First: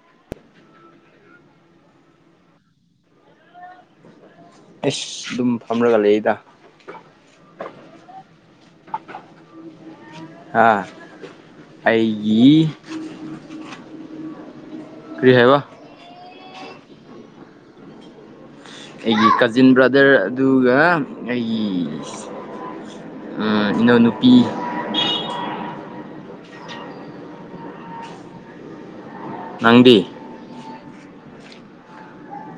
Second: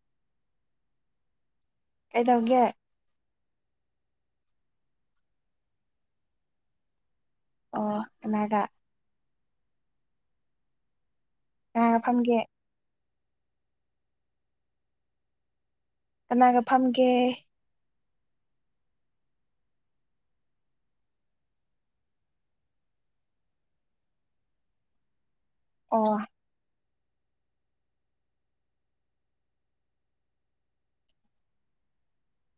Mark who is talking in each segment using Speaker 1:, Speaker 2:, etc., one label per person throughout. Speaker 1: [unintelligible]
Speaker 2: ꯀꯩꯗꯧꯒꯦ
Speaker 1: ꯑꯦꯁ ꯑꯗꯨꯝ ꯐꯝꯔꯒ ꯂꯩꯗ
Speaker 2: ꯑꯣ ꯀꯅꯒ
Speaker 1: ꯑ
Speaker 2: ꯐꯝꯒꯦ
Speaker 1: ꯑꯩꯒꯤ ꯀꯔꯤꯍꯦ ꯋꯥ
Speaker 2: ꯀꯅꯥꯒ ꯐꯝꯒꯦ
Speaker 1: ꯑꯩꯒꯤ ꯀꯖꯤꯟ ꯕ꯭ꯔꯗꯔ ꯑꯗꯨꯒ ꯑꯩꯒꯤ ꯏꯩꯅꯎ ꯅꯨꯄꯤ
Speaker 2: ꯑꯣ
Speaker 1: ꯅꯪꯗꯤ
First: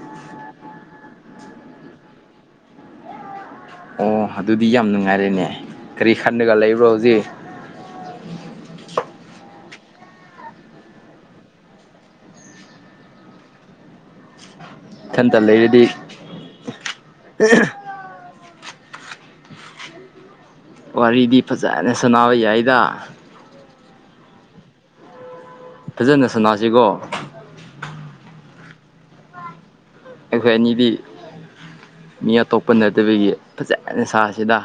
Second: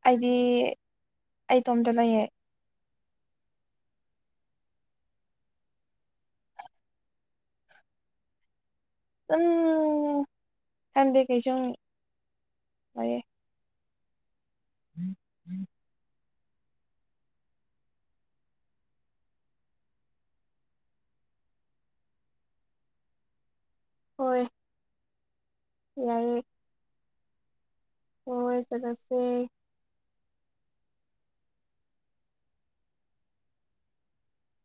Speaker 2: ꯑꯩꯗꯤ ꯑꯩꯇꯣꯝꯇ ꯂꯩꯌꯦ
Speaker 1: ꯑꯣ ꯑꯗꯨꯗꯤ ꯌꯥꯝ ꯅꯨꯡꯉꯥꯏꯔꯦꯅꯦ ꯀꯔꯤ ꯈꯟꯂꯒ ꯂꯩꯕ꯭ꯔꯣ ꯍꯧꯖꯤꯛ
Speaker 2: ꯁꯨꯝ ꯈꯟꯗꯦ ꯀꯩꯁꯨꯝ ꯋꯥꯌꯦ
Speaker 1: ꯏꯊꯟꯇ ꯂꯩꯔꯗꯤ ꯋꯥꯔꯤꯗꯤ ꯐꯖꯅ ꯁꯥꯟꯅꯥ ꯌꯥꯏꯗ
Speaker 2: ꯍꯣꯏ
Speaker 1: ꯐꯖꯅ ꯁꯅꯥꯁꯤꯒꯣ
Speaker 2: ꯍꯣꯏ ꯆꯠꯂꯁꯦ
Speaker 1: ꯑꯩꯈꯣꯏ ꯑꯅꯤꯗꯤ ꯃꯤ ꯑꯇꯣꯞꯄ ꯅꯠꯇꯕꯒꯤ ꯐꯖꯅ ꯁꯥꯁꯤꯗ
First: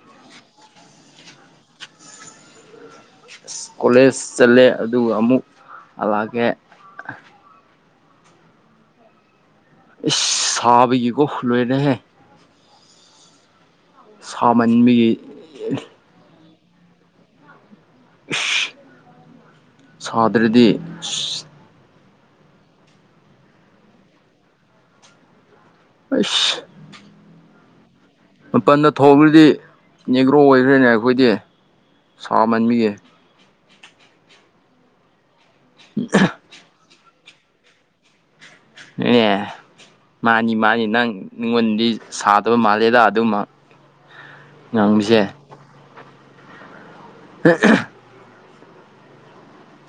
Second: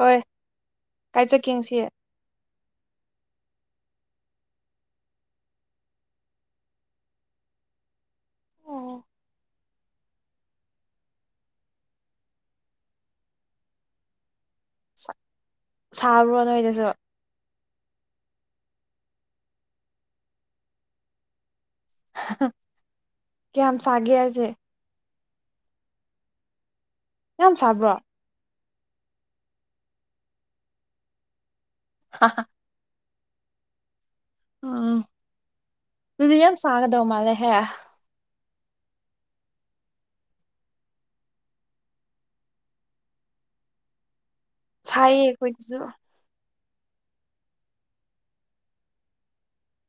Speaker 2: ꯍꯣꯏ ꯀꯥꯏ ꯆꯀꯦꯁꯤ
Speaker 1: ꯀꯣꯂꯦꯖ ꯆꯠꯂꯦ ꯑꯗꯨꯒ ꯑꯃꯨꯛ ꯍꯜꯂꯛꯑꯀꯦ ꯑꯦ ꯁꯥꯕꯒꯣ ꯂꯣꯏꯅꯦꯍꯦ ꯁꯥꯃꯟꯕꯒꯤ
Speaker 2: ꯁꯥꯕ꯭ꯔꯣ ꯅꯣꯏꯗꯁꯨ
Speaker 1: ꯁꯥꯗ꯭ꯔꯗꯤ
Speaker 2: ꯀꯌꯥꯝꯝ ꯁꯥꯒꯦ ꯍꯥꯢꯁꯦ
Speaker 1: ꯑꯁ
Speaker 2: ꯌꯥꯝ ꯁꯥꯕ꯭ꯔꯣ
Speaker 1: ꯃꯄꯜꯗ ꯊꯣꯡꯈꯗꯤ ꯅꯦꯒ꯭ꯔꯣ ꯑꯣꯏꯈ꯭ꯔꯦꯅꯦ ꯑꯩꯈꯣꯏꯗꯤ ꯁꯥ ꯃꯟꯕꯤꯒꯤ
Speaker 2: ꯎꯝ ꯂꯝ ꯁꯥꯒꯗꯧ ꯃꯥꯂꯦ ꯍꯦ
Speaker 1: ꯑꯦ ꯃꯥꯅꯤ ꯃꯥꯅꯤ ꯅꯪ ꯅꯤꯉꯣꯟꯗꯤ ꯁꯥꯗꯕ ꯃꯥꯜꯂꯦꯗ ꯑꯗꯨꯝ
Speaker 2: ꯁꯥꯏꯌꯦ ꯀꯣꯏꯗꯁꯨ
Speaker 1: ꯑ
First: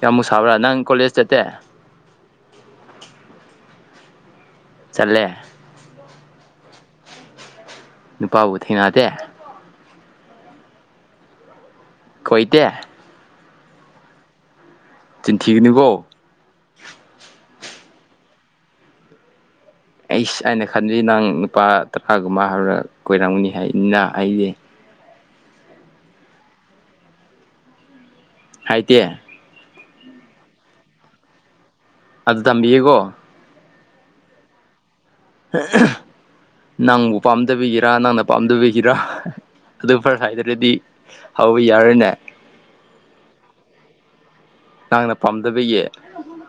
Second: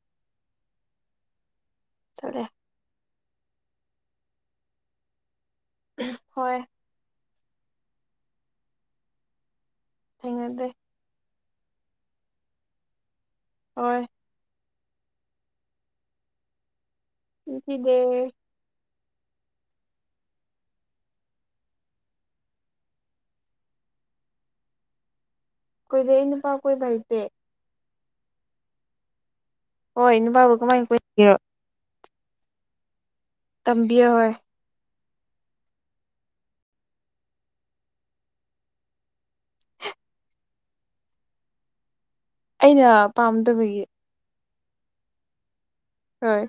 Speaker 1: ꯌꯥꯝꯃꯨꯛ ꯁꯥꯕ꯭ꯔꯥ ꯅꯪ ꯀꯣꯂꯦꯖ ꯆꯠꯇꯦ
Speaker 2: ꯆꯂꯦ
Speaker 1: ꯆꯠꯂꯦ
Speaker 2: ꯍꯣꯏ
Speaker 1: ꯅꯨꯄꯥꯕꯨ ꯊꯦꯡꯅꯗꯦ
Speaker 2: ꯊꯦꯡꯅꯗꯦ
Speaker 1: ꯈꯣꯏꯇꯦ
Speaker 2: ꯍꯣꯏ
Speaker 1: ꯆꯤꯟꯊꯤꯒꯅꯨꯀꯣ
Speaker 2: ꯆꯤꯟꯊꯤꯗꯦ
Speaker 1: ꯑꯩꯁ ꯑꯩꯅ ꯈꯟꯕꯗꯤ ꯅꯪ ꯅꯨꯄꯥ ꯇꯔꯥꯒꯨꯝꯕ ꯍꯥꯟꯅ ꯀꯣꯏꯔꯝꯒꯅꯤ ꯍꯥꯏꯅꯤꯅ ꯑꯩꯗꯤ
Speaker 2: ꯀꯣꯏꯗꯦ ꯑꯩ ꯅꯨꯄꯥ ꯀꯣꯏꯕ ꯍꯩꯇꯦ
Speaker 1: ꯍꯥꯏꯇꯦ
Speaker 2: ꯍꯣꯏ ꯅꯨꯄꯥꯕꯨ ꯀꯃꯥꯏꯅ ꯀꯣꯏꯒꯦꯔꯣ
Speaker 1: ꯍꯟ ꯇꯝꯕꯤꯌꯦꯒꫭ
Speaker 2: ꯇꯝꯕꯤꯌꫭ ꯍꫭꯏ
Speaker 1: ꯅꯪꯕꯨ ꯄꯥꯝꯗꯕꯤꯒꯤꯔꯥ ꯅꯪꯅ ꯄꯥꯝꯗꯕꯤꯒꯤꯔꯥ ꯑꯗꯨ ꯐꯔ ꯍꯥꯏꯗ꯭ꯔꯗꯗꯤ ꯍꯧꯕ ꯌꯥꯔꯣꯏꯅꯦ
Speaker 2: ꯑꯩꯅ ꯄꯥꯝꯗꯕꯒꯤ
Speaker 1: ꯅꯪꯅ ꯄꯥꯝꯗꯕꯒꯤ
Speaker 2: ꯍꯣꯏ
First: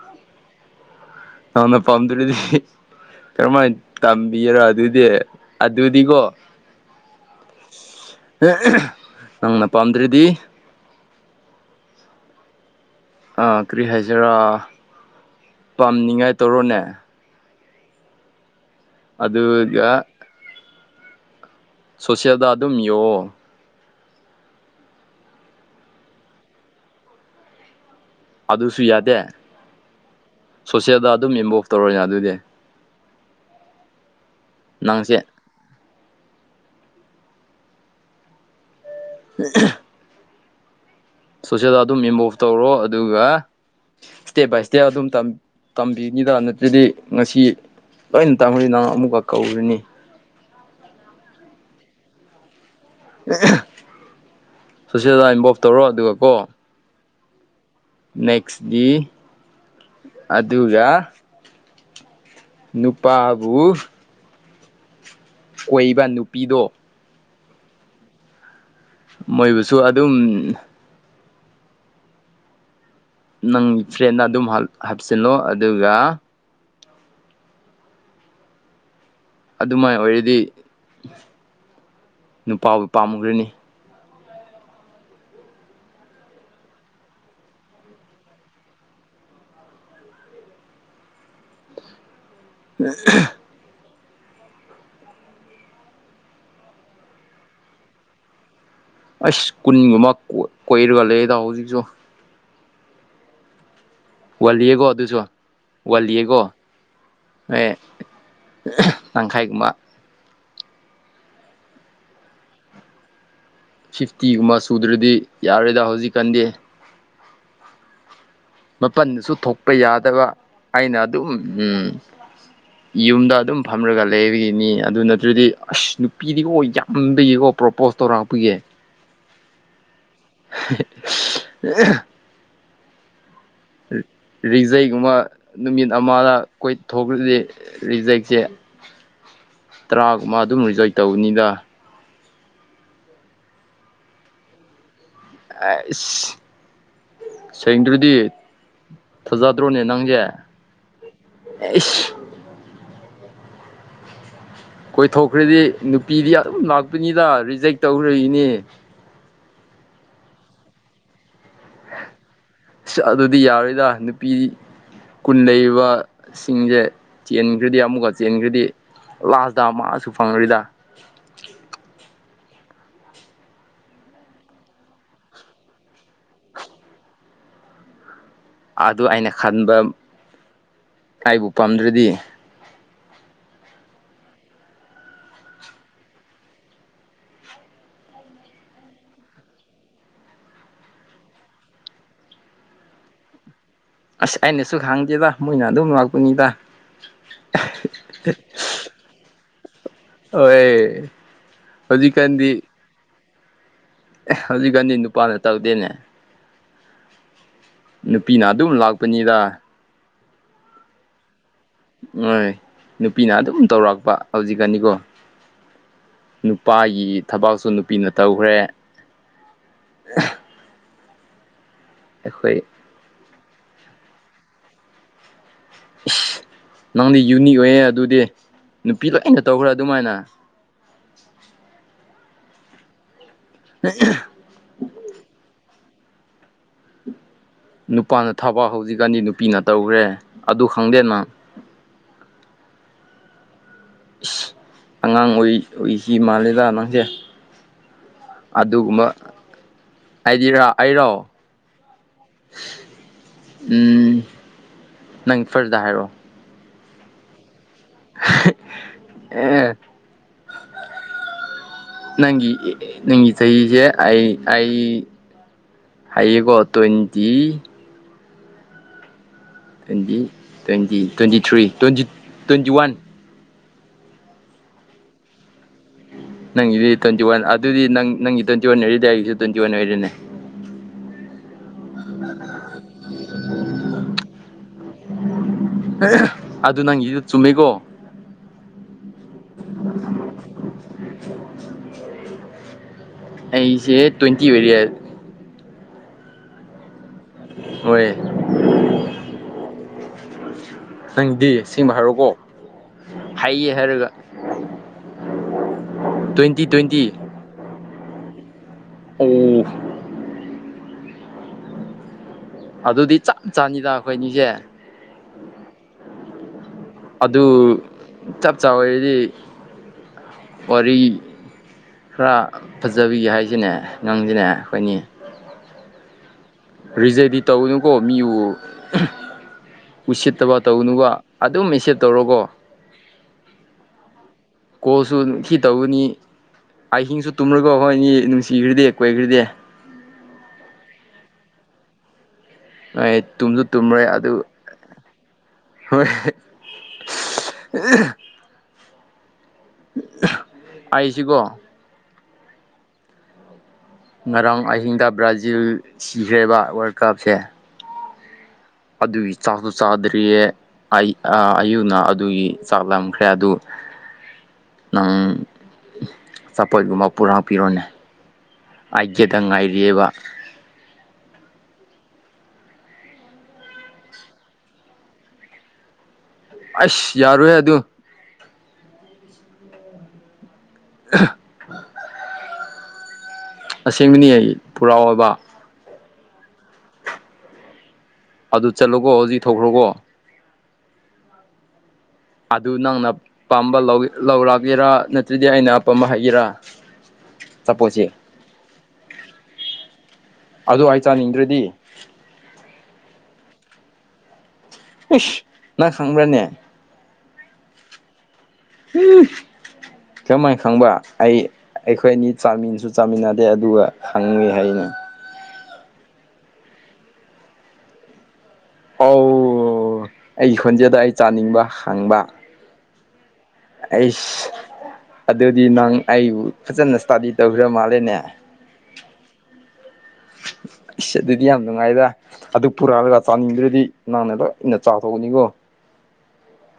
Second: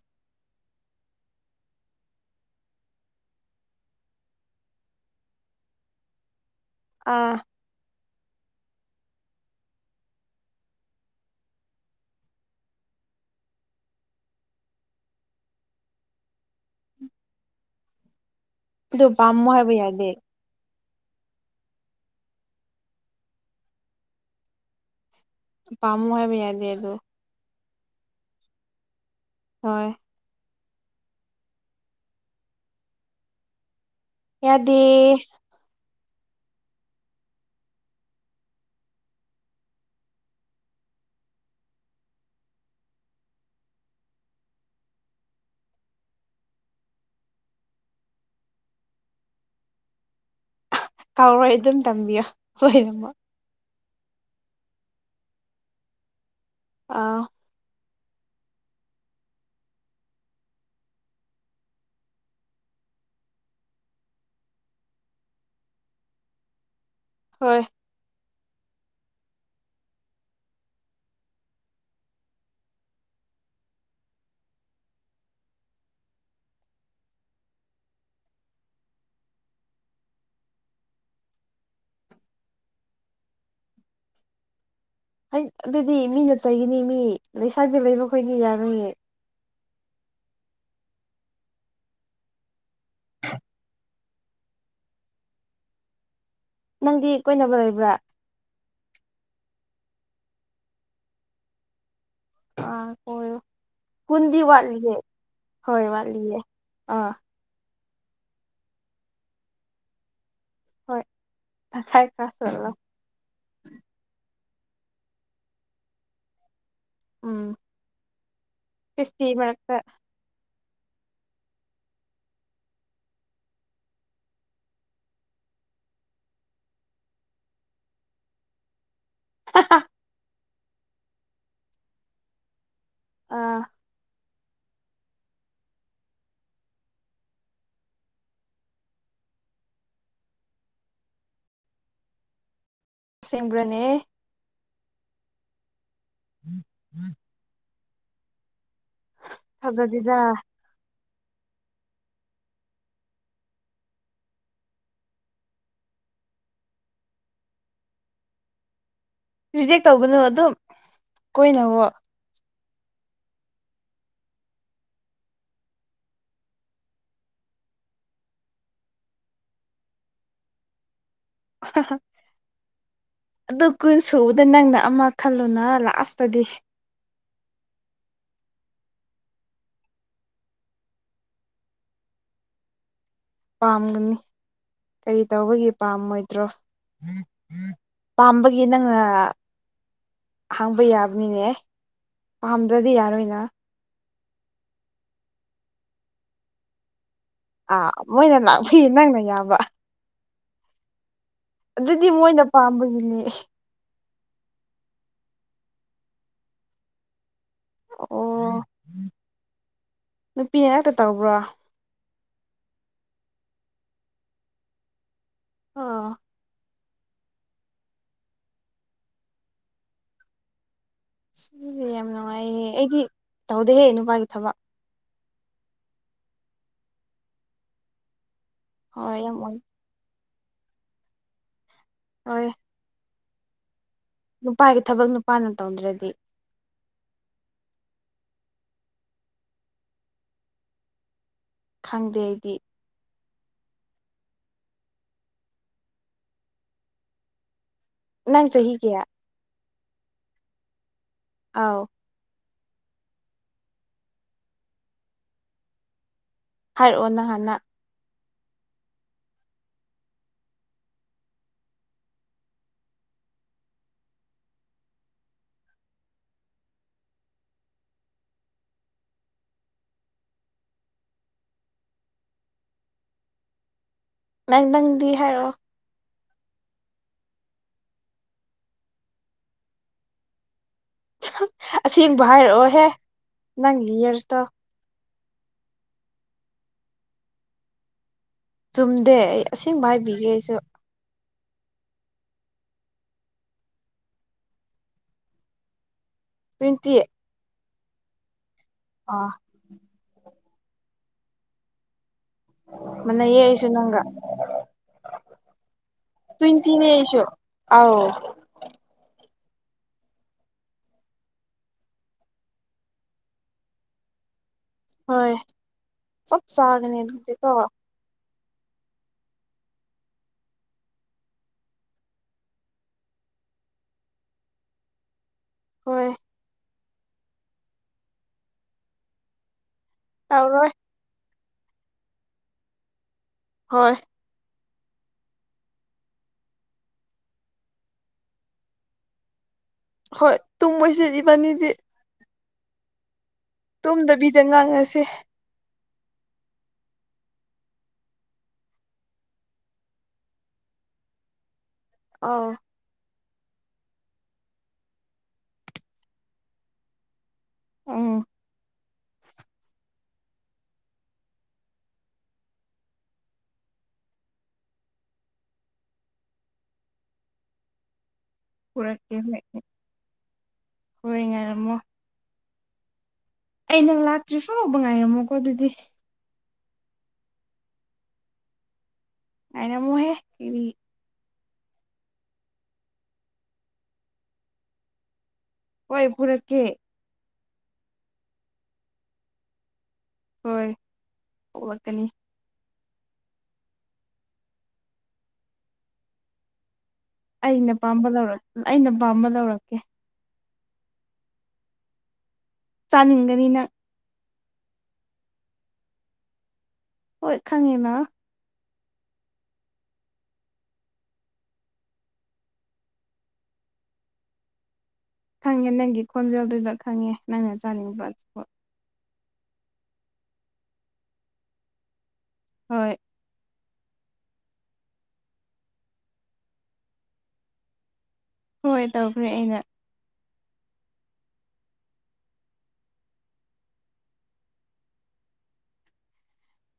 Speaker 1: ꯅꯪꯅ ꯄꯝꯗꯨꯔꯗꯤ ꯀꯔꯝꯍꯥꯏꯅ ꯇꯝꯕꯤꯔꯥ ꯑꯗꯨꯗꯤ ꯑꯗꯨꯗꯤꯀꯣ
Speaker 2: ꯑꯥ
Speaker 1: ꯅꯪꯅ ꯄꯥꯝꯗ꯭ꯔꯤꯗꯤ ꯑꯥ ꯀꯔꯤ ꯍꯥꯏꯁꯤꯔꯥ ꯄꯥꯝꯅꯤꯉꯥꯏ ꯇꯧꯔꯣꯅꯦ
Speaker 2: ꯑꯗꯗꯣ ꯄꯝꯃꫭ ꯍꯥꯏꯕ
Speaker 1: ꯑꯗꯨꯒ
Speaker 2: ꯌꯥꯗꯦ
Speaker 1: ꯁꯣꯁꯤꯌꯦꯜꯗ ꯑꯗꯨꯝ ꯌꯦꯛꯑꯣ
Speaker 2: ꯄꯝꯃꯥ ꯍꯥꯏꯕ ꯌꯥꯗꯦ ꯑꯗꯨꯨ
Speaker 1: ꯑꯗꯨꯁꯨ ꯌꯥꯗꯦ
Speaker 2: ꯍꯣꯏ
Speaker 1: ꯁꯣꯁꯤꯌꯦꯜꯗ ꯑꯗꯨꯝ ꯏꯟꯚꫭꯜꯚ ꯇꯧꯔꯣ ꯌꯥꯗꫭꯏꯗꯤ
Speaker 2: ꯌꯥꯗꯦ
Speaker 1: ꯅꯪꯁꯦ [inaudible] ꯁꯣꯁꯦꯜꯗ ꯑꯗꯨꯝ ꯏꯟꯚꫭꯜꯚ ꯇꯧꯔꯣ ꯑꯗꯨꯒ ꯁꯇꯦꯞ ꯕꯥꯏ ꯁꯇꯦꯞ ꯑꯗꯨꯝ ꯇꯝꯕꯤ ꯇꯝꯕꯤꯔꯤꯗ ꯅꯠꯇ꯭ꯔꯗꯤ ꯉꯁꯤ ꯂꯣꯏꯅ ꯇꯥꯃꯔꯤ ꯅꯪ ꯑꯃꯨꯛꯀ ꯀꯧꯔꯤꯅꯤ
Speaker 2: ꯀꯥꯎꯔꯣꯏ ꯑꯗꯨꯝ ꯇꯝꯕꯤꯌꯣ ꯂꫭꯏꯅꯃꯛ
Speaker 1: ꯁꯣꯁꯦꯜꯗ ꯏꯟꯚꯣꯜꯞ ꯇꯧꯔꯣ ꯑꯗꯨꯒ ꯀꯣ
Speaker 2: ꯑꯥ
Speaker 1: ꯅꯦꯛꯁ ꯗꯤ ꯑꯗꯨꯒ ꯅꯨꯄꯥꯕꯨ ꯀꫭꯏꯕ ꯅꯨꯄꯤꯗꯣ
Speaker 2: ꯍꯣꯏ
Speaker 1: ꯃꯣꯏꯕꯨꯁꯨ ꯑꯗꯨꯝ ꯅꯪ ꯐ꯭ꯔꯦꯟꯗ ꯑꯗꯨꯝ ꯍꯥꯞꯆꯤꯜꯂꯣ ꯑꯗꯨꯒꯥ ꯑꯗꯨꯃꯥꯏꯅ ꯑꯣꯏꯔꯗꯤ ꯅꯨꯄꯥꯕꯨ ꯄꯥꯝꯃꯨꯈ꯭ꯔꯅꯤ
Speaker 2: ꯍꯩ ꯑꯗꯨꯗꯤ ꯃꯤꯅ ꯆꯩꯒꯤꯅꯤ ꯃꯤ ꯂꯩꯁꯥꯕꯤ ꯂꯩꯕꯈꯣꯏꯗꯤ ꯌꯥꯔꯣꯏꯅꯦ
Speaker 1: [inaudible]
Speaker 2: ꯅꯪꯗꯤ ꯀꯣꯏꯅꯕ ꯂꯩꯕ꯭ꯔꯥ
Speaker 1: ꯑꯁ ꯀꯨꯟꯒꯨꯝꯕ ꯀꯣꯏꯔꯒ ꯂꯩꯌꯦꯗ ꯍꯧꯖꯤꯛꯁꯨ
Speaker 2: ꯑꯥ ꯀꫭꯏꯌꯣ ꯀꯨꯟꯗꯤ
Speaker 1: ꯋꯥꯠꯂꯤꯌꯦꯀꯣ
Speaker 2: ꯋꯥꯠꯂꯤꯍꯦ
Speaker 1: ꯑꯗꯨꯁꯨ
Speaker 2: ꯍꯣꯏ ꯋꯥꯠꯂꯤꯌꯦ
Speaker 1: ꯋꯥꯠꯂꯤꯌꯦꯀꯣ
Speaker 2: ꯑꯥ
Speaker 1: ꯑꯦ ꯇꯪꯈꯥꯏꯒꯨꯝꯕ
Speaker 2: ꯍꯣꯏ ꯇꯪꯈꯥꯏ ꯀꯥꯁ ꯆꯠꯂꫭ
Speaker 1: ꯐꯤꯐꯇꯤꯒꯨꯝꯕ ꯁꯨꯗ꯭ꯔꯗꯤ ꯌꯥꯔꯣꯏꯗ ꯍꯧꯖꯤꯛꯀꯥꯟꯗꯤ
Speaker 2: ꯎꯝ
Speaker 1: ꯃꯄꯟꯗꯨꯁꯨ
Speaker 2: ꯐꯤꯐꯇꯤ
Speaker 1: ꯊꯣꯛꯄ
Speaker 2: ꯃꯔꯛꯇ
Speaker 1: ꯌꯥꯗꯕ ꯑꯩꯅ ꯑꯗꯨꯝ ꯌꯨꯝꯗ ꯑꯗꯨꯝ ꯐꯝꯔꯒ ꯂꯩꯕꯒꯤꯅꯤ ꯑꯗꯨ ꯅꯠꯇ꯭ꯔꯗꯤ ꯑꯁ ꯅꯨꯄꯤꯗꯤꯀꯣ ꯌꯥꯝꯗꯒꯤꯀꯣ ꯄ꯭ꯔꯣꯄꯣꯁ ꯇꯧꯔꯛꯄꯒꯦ
Speaker 2: [unintelligible]
Speaker 1: [inaudible]
Speaker 2: ꯑ
Speaker 1: ꯔꯤꯖꯩꯒꯨꯝꯕ ꯅꯨꯃꯤꯠ ꯑꯃꯗ ꯀꯣꯏꯊꯈ꯭ꯔꯗꯤ ꯔꯤꯖꯩꯁꯦ
Speaker 2: [inaudible]
Speaker 1: ꯇꯔꯥꯒꯃ ꯑꯗꯨꯝ ꯔꯤꯖꯣꯏ ꯇꯧꯕꯅꯤꯗ
Speaker 2: ꯁ꯭ꯔꯅꯦ
Speaker 1: ꯑ
Speaker 2: ꯎꯝ ꯎꯝ
Speaker 1: ꯁꯦꯡꯗ꯭ꯔꯗꯤ ꯐꯥꯖꯗ꯭ꯔꯣꯅꯦ
Speaker 2: ꯊꯥꯖꯗꯦꯗ
Speaker 1: ꯅꯪꯁꯦ ꯑꯦ ꯀꯣꯏꯊꯣꯛꯈ꯭ꯔꯗꯤ ꯅꯨꯄꯤꯗꯤ ꯑꯗꯨꯝ ꯂꯥꯛꯄꯅꯤꯅ ꯔꯤꯖꯦꯛ ꯇꯧꯈ꯭ꯔꯏꯅꯤ
Speaker 2: ꯔꯤꯖꯦꯛ ꯇꯧꯒꯅꯨ ꯑꯗꯨꯝ ꯀꯣꯏꯅꯕꯣ
Speaker 1: ꯑꯗꯨꯗꯤ ꯌꯥꯔꯣꯏꯗ ꯅꯨꯄꯤꯗꯤ ꯀꯨꯟ ꯂꯩꯔꯤꯕꯕ ꯁꯤꯡꯁꯦ ꯆꯦꯟꯈ꯭ꯔꯗꯤ ꯑꯃꯨꯛꯀ ꯆꯦꯟꯈ꯭ꯔꯗꯤ ꯂꯥꯁꯗꯥ ꯃꯥꯁꯨ ꯐꯪꯅꯔꯤꯗ
Speaker 2: ꯑꯗꯨ ꯀꯨꯏꯟ ꯁꯨꯕꯗ ꯅꯪꯅ ꯑꯃ ꯈꯜꯂꯨꯅ ꯂꯥꯁꯇꯗꯤ [unintelligible]
Speaker 1: ꯑꯗꯨ ꯑꯩꯅ ꯈꯟꯕ ꯑꯩꯕꯨ ꯄꯥꯝꯗ꯭ꯔꯗꯤ
Speaker 2: ꯄꯥꯝꯒꯅꯤ ꯀꯔꯤ ꯇꯧꯕꯒꯤ ꯄꯥꯝꯃꯣꯏꯗ꯭ꯔꯣ ꯎꯝ ꯎꯝ ꯄꯥꯝꯕꯒꯤ ꯅꯪ ꯑꯍꯥꯡꯕ ꯌꯥꯕꯅꯤꯅꯦ ꯄꯥꯝꯗ꯭ꯔꯗꯤ ꯌꯥꯔꯣꯏꯅ
Speaker 1: ꯑꯁ ꯑꯩꯅꯁꯨ ꯈꯥꯡꯗꯦꯗ ꯃꯣꯏꯅ ꯑꯗꯨꯝ ꯂꯥꯛꯄꯅꯤꯗ
Speaker 2: ꯑꯥ ꯃꯣꯏꯅ ꯂꯥꯛꯄꯤꯌꯦ ꯅꯪꯅ ꯌꯥꯕ
Speaker 1: ꯍ
Speaker 2: ꯑꯗꯨꯗꯤ ꯃꯣꯏꯅ ꯄꯥꯝꯕꯒꯤꯅꯦ
Speaker 1: ꯍꯧꯖꯤꯛꯀꯥꯟꯗꯤ ꯅꯨꯄꯥꯅ ꯇꯧꯗꯦꯅꯦ ꯅꯨꯄꯤꯅ
Speaker 2: ꯑꯣ
Speaker 1: ꯑꯗꯨꯝ ꯂꯥꯛꯄꯅꯤꯗ
Speaker 2: ꯅꯨꯄꯤꯅ ꯍꯦꯛꯇ ꯇꯧꯕ꯭ꯔꯣ
Speaker 1: ꯍꯣꯏ ꯅꯨꯄꯤꯅ ꯑꯗꯨꯝ ꯇꯧꯔꯛꯄ ꯍꯧꯖꯤꯛꯀꯅꯤꯀꯣ
Speaker 2: ꯑꯣ
Speaker 1: ꯅꯨꯄꯥꯒꯤ ꯊꯕꯥꯛꯁꯨ ꯅꯨꯄꯤꯅ ꯇꯧꯈ꯭ꯔꯦ
Speaker 2: ꯁꯤꯗꯤ ꯌꯥꯝ ꯅꯨꯡꯉꯥꯏꯍꯦ
Speaker 1: ꯑꯩꯈꯣꯏ
Speaker 2: ꯑꯩꯗꯤ ꯇꯧꯗꯦꯍꯦ ꯅꯨꯄꯥꯒꯤ ꯊꯕꯛ
Speaker 1: ꯏꯁ ꯅꯪꯗꯤ ꯌꯨꯅꯤꯛ ꯑꯣꯏꯌꯦ ꯑꯗꯨꯗꯤ ꯅꯨꯄꯤ
Speaker 2: ꯍꯣꯏ ꯌꯥꯝ
Speaker 1: ꯂꯣꯏꯅ
Speaker 2: ꯑꯣꯏ
Speaker 1: ꯇꯧꯈ꯭ꯔꯥ ꯑꯗꯨꯃꯥꯏꯅ [unintelligible]
Speaker 2: ꯍꯣꯏ
Speaker 1: ꯍ
Speaker 2: ꯅꯨꯄꯥꯒꯤ ꯊꯕꯛ ꯅꯨꯄꯥꯅ ꯇꯧꯗ꯭ꯔꯗꯤ
Speaker 1: ꯅꯨꯄꯥꯅ ꯊꯕꯛ ꯍꯧꯖꯤꯛꯀꯥꯟꯗꯤ ꯅꯨꯄꯤꯅ ꯇꯧꯈ꯭ꯔꯦ ꯑꯗꯨ ꯈꯪꯗꯦ ꯅꯪ
Speaker 2: ꯈꯪꯗꯦ ꯑꯩꯗꯤ
Speaker 1: ꯏꯁ ꯑꯉꯥꯡ ꯑꯣꯏ ꯑꯣꯏꯁꯤ ꯃꯥ ꯂꯤꯂꯥ ꯅꯪꯁꯦ
Speaker 2: ꯅꯪ ꯆꯍꯤ ꯀꯌꯥ
Speaker 1: ꯑꯗꯨꯒꯨꯝꯕ ꯍꯥꯏꯗꯤꯔꯥ ꯑꯩꯔꯣ
Speaker 2: ꯑꯥꯎ
Speaker 1: ꯎꯝ ꯅꯪ ꯐꯔꯗ ꯍꯥꯏꯔꯛꯑꯣ
Speaker 2: ꯍꯥꯏꯔꯛꯑꯣ ꯅꯍꯥꯟꯅ
Speaker 1: ꯑ ꯅꯪ ꯅꯪ ꯁꯁꯦ ꯑꯩ ꯑꯩ ꯑꯩꯒꯣ ꯇ ꯏꯇꯤ twenty twenty twenty three twenty twenty one
Speaker 2: ꯅꯪ ꯅꯪꯗꯤ ꯍꯥꯏꯔꯛꯑꯣ
Speaker 1: ꯅꯪꯗꯤ ꯇ꯭ꯋꯦꯟꯇꯤ ꯋꯥꯟ ꯑꯗꯨꯗꯤ ꯅꯪ ꯅꯪꯒꯤ ꯇ꯭ꯋꯦꯟꯇꯤ ꯋꯥꯟ ꯍꯥꯏꯔꯤꯗꯤ ꯑꯩꯒꯤꯁꯨ ꯇ꯭ꯋꯦꯟꯇꯤ ꯋꯥꯟ ꯑꯣꯏꯔꯤꯅꯦ
Speaker 2: ꯑꯁꯦꯡꯕ ꯍꯥꯏꯔꯛꯑꯣꯍꯦ ꯅꯪꯒꯤ ꯌꯔꯁꯇꯣ
Speaker 1: ꯑꯗꯨ ꯅꯪꯒꯤ ꯆꯨꯝꯃꯤꯀꯣ
Speaker 2: ꯆꯨꯝꯗꯦ ꯑꯩ ꯑꯁꯦꯡꯕ ꯍꯥꯏꯕꯤꯒꯦ ꯑꯩꯁꯨ
Speaker 1: ꯑꯩꯁꯦ ꯇ꯭ꯋꯦꯟꯇꯤ ꯑꯣꯏꯔ
Speaker 2: ꯇ꯭ꯋꯦꯟꯇꯤ ꯑꯦꯠ
Speaker 1: ꯃ
Speaker 2: ꯑꯥ
Speaker 1: ꯅꯪꯗꯤ ꯁꯤꯃ ꯍꯥꯏꯔꯣꯀꯣ
Speaker 2: ꯃꯅ ꯌꯦꯏꯁꯨ
Speaker 1: ꯍꯩꯌꯦ
Speaker 2: ꯅꯪꯒ
Speaker 1: ꯍꯥꯏꯔꯒ
Speaker 2: ꯇꯨꯏ
Speaker 1: ꯇ꯭ꯋꯦꯟꯇꯤ
Speaker 2: ꯇꯅꯦ
Speaker 1: ꯇ꯭ꯋꯦꯟꯇꯤ
Speaker 2: ꯑꯦꯁꯣ ꯑ
Speaker 1: ꯎꯝ ꯑꯗꯨꯗꯤ ꯆꯞ ꯆꯥꯅꯤꯗ ꯑꯩꯈꯣꯏꯅꯤꯁꯦ
Speaker 2: ꯍꯣꯏ ꯁ ꯁꯥꯒꯅꯦ ꯑꯗꯨꯗꯤꯦ ꯀꯋꯥ
Speaker 1: ꯑꯗꯨ ꯆꯞ ꯆꯥꯕꯗꯤ ꯋꯥꯔꯤ ꯈꯔ ꯐꯖꯕꯤ ꯍꯥꯏꯁꯤꯅꯦ ꯅꯪꯁꯤꯅꯦ ꯑꯩꯈꯣꯏꯅꯤ
Speaker 2: ꯍꯣꯏ
Speaker 1: ꯔꯤꯖꯦꯗꯤ ꯇꯧꯅꯨꯀꯣ ꯃꯤꯕꯨ ꯎꯁꯤꯠꯇꯕ
Speaker 2: ꯇꯧꯔꯣꯏ
Speaker 1: ꯇꯧꯅꯨꯕ ꯑꯗꯨ ꯃꯤꯦꯁꯞ ꯇꯧꯔꯣꯒꯣ
Speaker 2: ꯍꯣꯏ
Speaker 1: ꯀꯣꯁꯨꯈꯤ ꯇꯧꯒꯅꯤ ꯑꯍꯤꯡꯁꯨ ꯇꯨꯝꯔꯒꯣ ꯍꯣꯏ ꯏꯅꯤ ꯅꯨꯡꯁꯤꯈ꯭ꯔꯗꯤꯦ ꯀꯣꯏꯈ꯭ꯗꯤꯦ
Speaker 2: ꯍꯣꯏ ꯇꯨꯡ ꯃꯣꯏꯁꯦ ꯏꯖꯤꯕꯥꯅꯤꯗꯤ
Speaker 1: ꯍꯣꯏ ꯇꯨꯝꯁꯨ ꯇꯨꯝꯔꯣꯏ ꯑꯗꯨ
Speaker 2: ꯉꯥꯡꯉꯁꯦ
Speaker 1: ꯍꯣꯏꯣꯏ ꯑꯩꯁꯤꯀꯣ
Speaker 2: ꯑꯥ
Speaker 1: ꯉꯔꯥꯡ ꯑꯍꯤꯡꯗ ꯕ꯭ꯔꯥꯖꯤꯜ ꯁꯤꯈ꯭ꯔꯦꯕ ꯋꯥꯔꯜ ꯀꯞꯁꯦ
Speaker 2: ꯑꯥ
Speaker 1: ꯑꯗꯨꯒꯤ ꯆꯥꯛꯇꯣ ꯆꯥꯗ꯭ꯔꯤꯌꯦ ꯑꯌꯨꯅ ꯑꯗꯨꯒꯤ ꯆꯥꯛ ꯂꯈ꯭ꯔꯦ ꯑꯗꯨ
Speaker 2: [unintelligible]
Speaker 1: ꯅꯪ ꯆꯄꯣꯠꯒꯨꯝꯕ ꯄꯨꯔꯥꯄꯤꯤꯔꯣꯅꯦ
Speaker 2: ꯄꯨꯔꯛꯀꯦ
Speaker 1: ꯑꯖꯗ
Speaker 2: ꯍꯣꯏ
Speaker 1: ꯉꯥꯏꯔꯤꯕ
Speaker 2: ꯑꯃ ꯑꯩ ꯅꯪ ꯂꯥꯛꯇ꯭ꯔꯤ ꯐꯥꯎꯕ ꯉꯥꯏꯔꯝꯃꯣꯀꯣ ꯑꯗꯨꯗꯤ
Speaker 1: ꯑꯁ ꯌꯥꯔꯣꯏꯦ ꯑꯗꯨ
Speaker 2: ꯀꯥꯏꯅ ꯃꯨꯍꯦ ꯀ
Speaker 1: [inaudible] ꯑꯁꯦꯡꯕꯅꯤ ꯑꯩ ꯄꯨꯔꯥ ꯑꯣꯏꯕ
Speaker 2: ꯀꯣꯏ ꯄꯨꯔꯛꯀꯦ
Speaker 1: ꯑꯗꯨ ꯆꯠꯂꯨꯀꯣ ꯍꯧꯖꯤꯛ ꯊꯣꯛꯈ꯭ꯔꯣꯀꯣ
Speaker 2: ꯍꯣꯏ ꯄꯣꯛꯂꯛꯀꯅꯤ
Speaker 1: ꯑꯗꯨ ꯅꯪꯅ ꯑ ꯄꯥꯝꯕ ꯂꯧꯔꯛꯒꯦꯔꯥ ꯅꯠꯇ꯭ꯔꯗꯤ ꯑꯩꯅ ꯑꯄꯥꯝꯕ ꯍꯩꯒꯦꯔꯥ
Speaker 2: ꯑꯩꯅ ꯄꯥꯝꯕ ꯂꯧꯔ ꯑꯩꯅ ꯄꯥꯝꯕ ꯂꯧꯔꯛꯀꯦ
Speaker 1: ꯑꯗꯨ ꯑꯩ ꯆꯥꯅꯤꯡꯗ꯭ꯔꯗꯤ
Speaker 2: ꯆꯥꯅꯤꯡꯒꯅꯤꯅ
Speaker 1: ꯏꯁ ꯅꯪ ꯈꯪꯕ꯭ꯔꯥꯅꯦ
Speaker 2: ꯍꯣꯏ ꯈꯪꯉꯦꯅ
Speaker 1: ꯎꯝ ꯀꯃꯥꯏ ꯈꯪꯕ ꯑꯩ ꯑꯩꯈꯣꯏ ꯑꯅꯤ ꯆꯥꯃꯤꯟꯁꯨ ꯆꯥꯃꯤꯟꯅꯗꯦ ꯑꯗꯨꯒ ꯈꯪꯉꯏ ꯍꯥꯏꯅꯤ
Speaker 2: ꯈꯪꯉꯦ ꯅꯪꯒꯤ ꯈꯣꯟꯖꯦꯜꯗꯨꯗ ꯈꯪꯉꯦ ꯅꯪꯅ ꯆꯥꯅꯤꯡꯕꯣ
Speaker 1: ꯑꯣ ꯑꯩꯒꯤ ꯈꯣꯟꯖꯦꯜꯗ ꯑꯩ ꯆꯥꯅꯤꯡꯕ ꯍꯪꯕ
Speaker 2: ꯍꯣꯏ
Speaker 1: ꯑꯩꯁ ꯑꯗꯨꯗꯤ ꯅꯪ ꯑꯩꯕꯨ ꯐꯖꯅ ꯏꯁꯇꯥꯗꯤ ꯇꯧꯈ꯭ꯔ ꯃꯥꯜꯂꯦꯅꯦ
Speaker 2: ꯍꯣꯏ ꯇꯧꯈ꯭ꯔꯦ ꯑꯩꯅ
Speaker 1: ꯑ ꯑꯗꯨꯗꯤ ꯌꯥꯝ ꯅꯨꯡꯉꯥꯏꯗ ꯑꯗꯨ ꯄꯨꯔꯛꯑꯂꯒ ꯆꯥꯅꯤꯡꯗ꯭ꯔꯗꯤ ꯅꯪꯅ ꯂ ꯏꯟꯅ ꯆꯥꯊꯣꯛꯑꯅꯤꯀꯣ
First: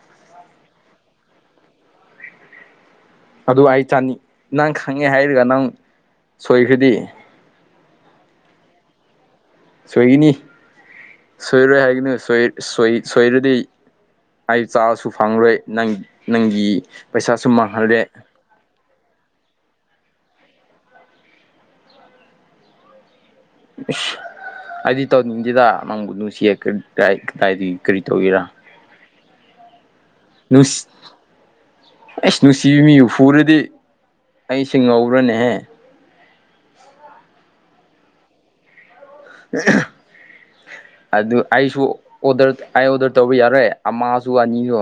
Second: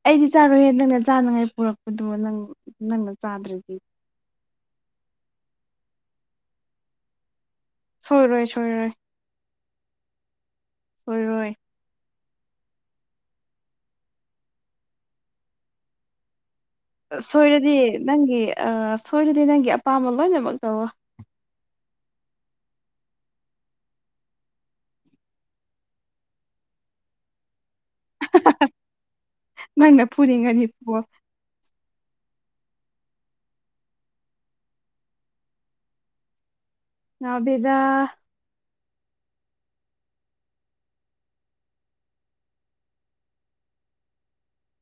Speaker 2: ꯑꯩꯗꯤ ꯆꯥꯔꯣꯏꯍꯦ ꯅꯪꯅ ꯆꯥꯅꯉꯥꯏ ꯄꯨꯔꯛꯄꯗꯨꯃ ꯅꯪ ꯅꯪꯅ
Speaker 1: ꯑꯗꯨ
Speaker 2: ꯆꯥꯗ꯭ꯔꯗꯤ
Speaker 1: ꯑꯩ ꯆꯥꯅꯤꯡ ꯅꯪ ꯈꯪꯉꯦ ꯍꯥꯏꯔꯒ ꯅꯪ ꯁꯣꯏꯈ꯭ꯔꯗꯤ
Speaker 2: ꯁꯣꯏꯔꯣꯏ ꯁꯣꯏꯔꯣꯏ
Speaker 1: ꯁꯣꯏꯒꯤꯅꯤ ꯁꯣꯏꯔꯣꯏ ꯍꯥꯏꯒꯅꯨ ꯁꯣꯏ ꯁꯣꯏꯔꯗꯤ ꯑꯩ ꯆꯥꯕꯁꯨ ꯐꯪꯂꯣꯏ ꯅꯪ ꯅꯪꯒꯤ ꯄꯩꯁꯥꯁꯨ
Speaker 2: ꯁꯣꯏꯔꯗꯤ
Speaker 1: ꯃꯥꯡꯍꯜꯂꯦ
Speaker 2: ꯅꯪꯒꯤ ꯁꯣꯏꯔꯗꯤ ꯅꯪꯒꯤ ꯑꯄꯥꯝꯕ ꯂꯣꯏꯅꯃꯛ ꯇꯧꯋ
Speaker 1: ꯑꯩꯗꯤ ꯇꯧꯅꯤꯡꯁꯤꯗ ꯅꯪꯕꯨ ꯅꯨꯡꯁꯤꯗꯥ ꯀꯔꯤ ꯇꯒꯔꯥ
Speaker 2: ꯅꯪꯅ ꯐꯨꯅꯤꯡꯉꯗꯤ ꯐꯨꯋꯣ
Speaker 1: ꯑꯩꯁ ꯅꯨꯡꯁꯤꯕꯤ ꯃꯤꯕꯨ ꯐꯨꯔꯗꯤ ꯑꯩꯁꯦ ꯉꯧꯔꯅꯦꯍꯦ
Speaker 2: ꯅꯕꯤꯗꯥ
Speaker 1: ꯑꯦ ꯑꯗꯨ ꯑꯩꯁꯨ ꯑꯣꯗ ꯑꯩ ꯑꯣꯗꯔ ꯇꯧꯕ ꯌꯥꯔꯣꯏ ꯑꯃꯁꯁꯨ ꯑꯅꯤꯁꯨ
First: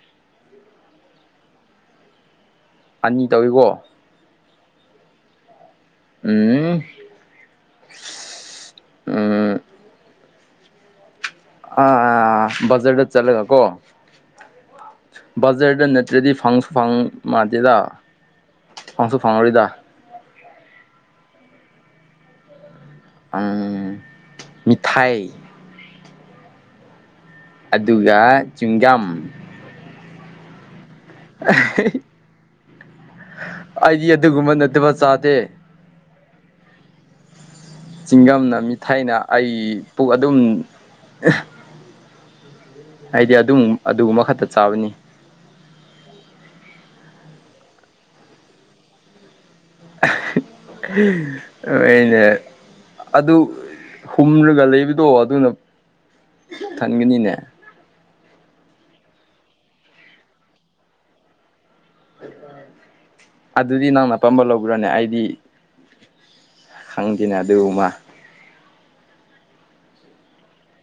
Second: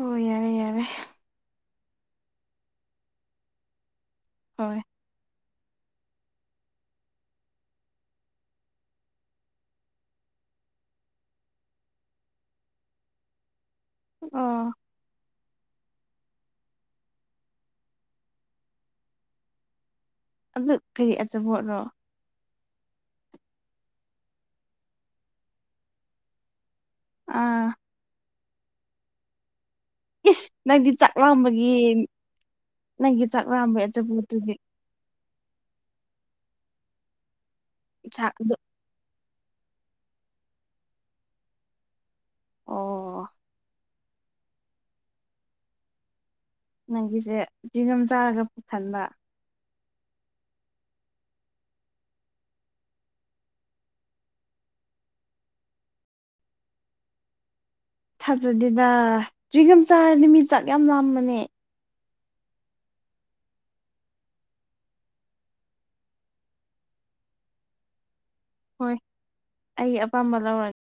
Speaker 2: ꯑꯣ ꯌꯥꯔꯦ ꯌꯥꯔꯦ
Speaker 1: ꯑꯅꯤ ꯇꯧꯏꯤꯀꯣ
Speaker 2: ꯍꯣꯏ
Speaker 1: ꯎꯝ ꯑꯝ ꯑꯥꯥ ꯖꯔꯗ ꯆꯠꯂꯒꯀꯣ
Speaker 2: ꯑꯣ
Speaker 1: ꯕꯖꯔꯗ ꯅꯠꯇ꯭ꯔꯗꯤ ꯐꯪꯁꯨ ꯐꯪ ꯃꯥꯟꯗꯦꯔ ꯐꯪꯁꯨ ꯐꯪꯉꯔꯤꯗ
Speaker 2: ꯑꯗꯨ ꯀꯔꯤ ꯑꯆꯥꯄꯣꯠꯅꯣ
Speaker 1: ꯃꯤꯊꯥꯏ
Speaker 2: ꯑꯥ
Speaker 1: ꯑꯗꯨꯒ ꯆꯤꯡꯖꯝ
Speaker 2: ꯏꯁ ꯅꯪ ꯆꯥꯛ ꯂꯥꯝꯕꯒꯤ ꯅꯪꯒꯤ ꯆꯥꯛ ꯂꯥꯝꯕꯒꯤ
Speaker 1: ꯑꯩꯗꯤ
Speaker 2: ꯑꯆꯥꯄꯣꯠꯇꯨꯗꯤ
Speaker 1: ꯑꯗꯨꯒꯨꯝꯕ ꯅꯠꯇꯕ
Speaker 2: ꯆꯥꯛ ꯑꯗꯨ
Speaker 1: ꯆꯤꯡꯒꯝꯅ ꯃꯤꯊꯥꯏꯅ ꯑꯩ ꯄꯨ ꯑꯗꯨꯝ
Speaker 2: ꯑꯣ
Speaker 1: ꯍꯥꯏꯗꯤ ꯑꯗꯨꯝ ꯑꯗꯨꯒꯨꯝꯕ ꯈꯛꯇ ꯆꯥꯕꯅꯤ
Speaker 2: ꯅꯪꯒꯤꯁꯦ ꯆꯤꯉꯝ ꯆꯥꯔꯒ ꯄꯨꯊꯟꯕ
Speaker 1: ꯑꯩꯅ ꯑꯗꯨ ꯍꯨꯝꯂꯒ ꯂꯩꯕꯗꯣ ꯑꯗꯨꯅ ꯊꯟꯒꯅꯤꯅꯦ
Speaker 2: ꯊꯥꯖꯗꯦꯗ ꯔꯤꯒꯝ ꯆꯥꯔꯗꯤ ꯃꯤ ꯆꯥꯛ ꯌꯥꯝ ꯂꯝꯕꯅꯦ
Speaker 1: ꯑꯗꯨꯗꯤ ꯅꯪꯅ ꯑꯄꯥꯝꯕ ꯂꯧꯕ꯭ꯔꯅꯦ ꯑꯩꯗꯤ ꯈꯪꯗꯅ ꯑꯗꯨ ꯑꯣꯃꯥ
Speaker 2: ꯍꯣꯏ ꯑꯩ ꯑꯄꯥꯝꯕ ꯂꯧꯔꯒꯦ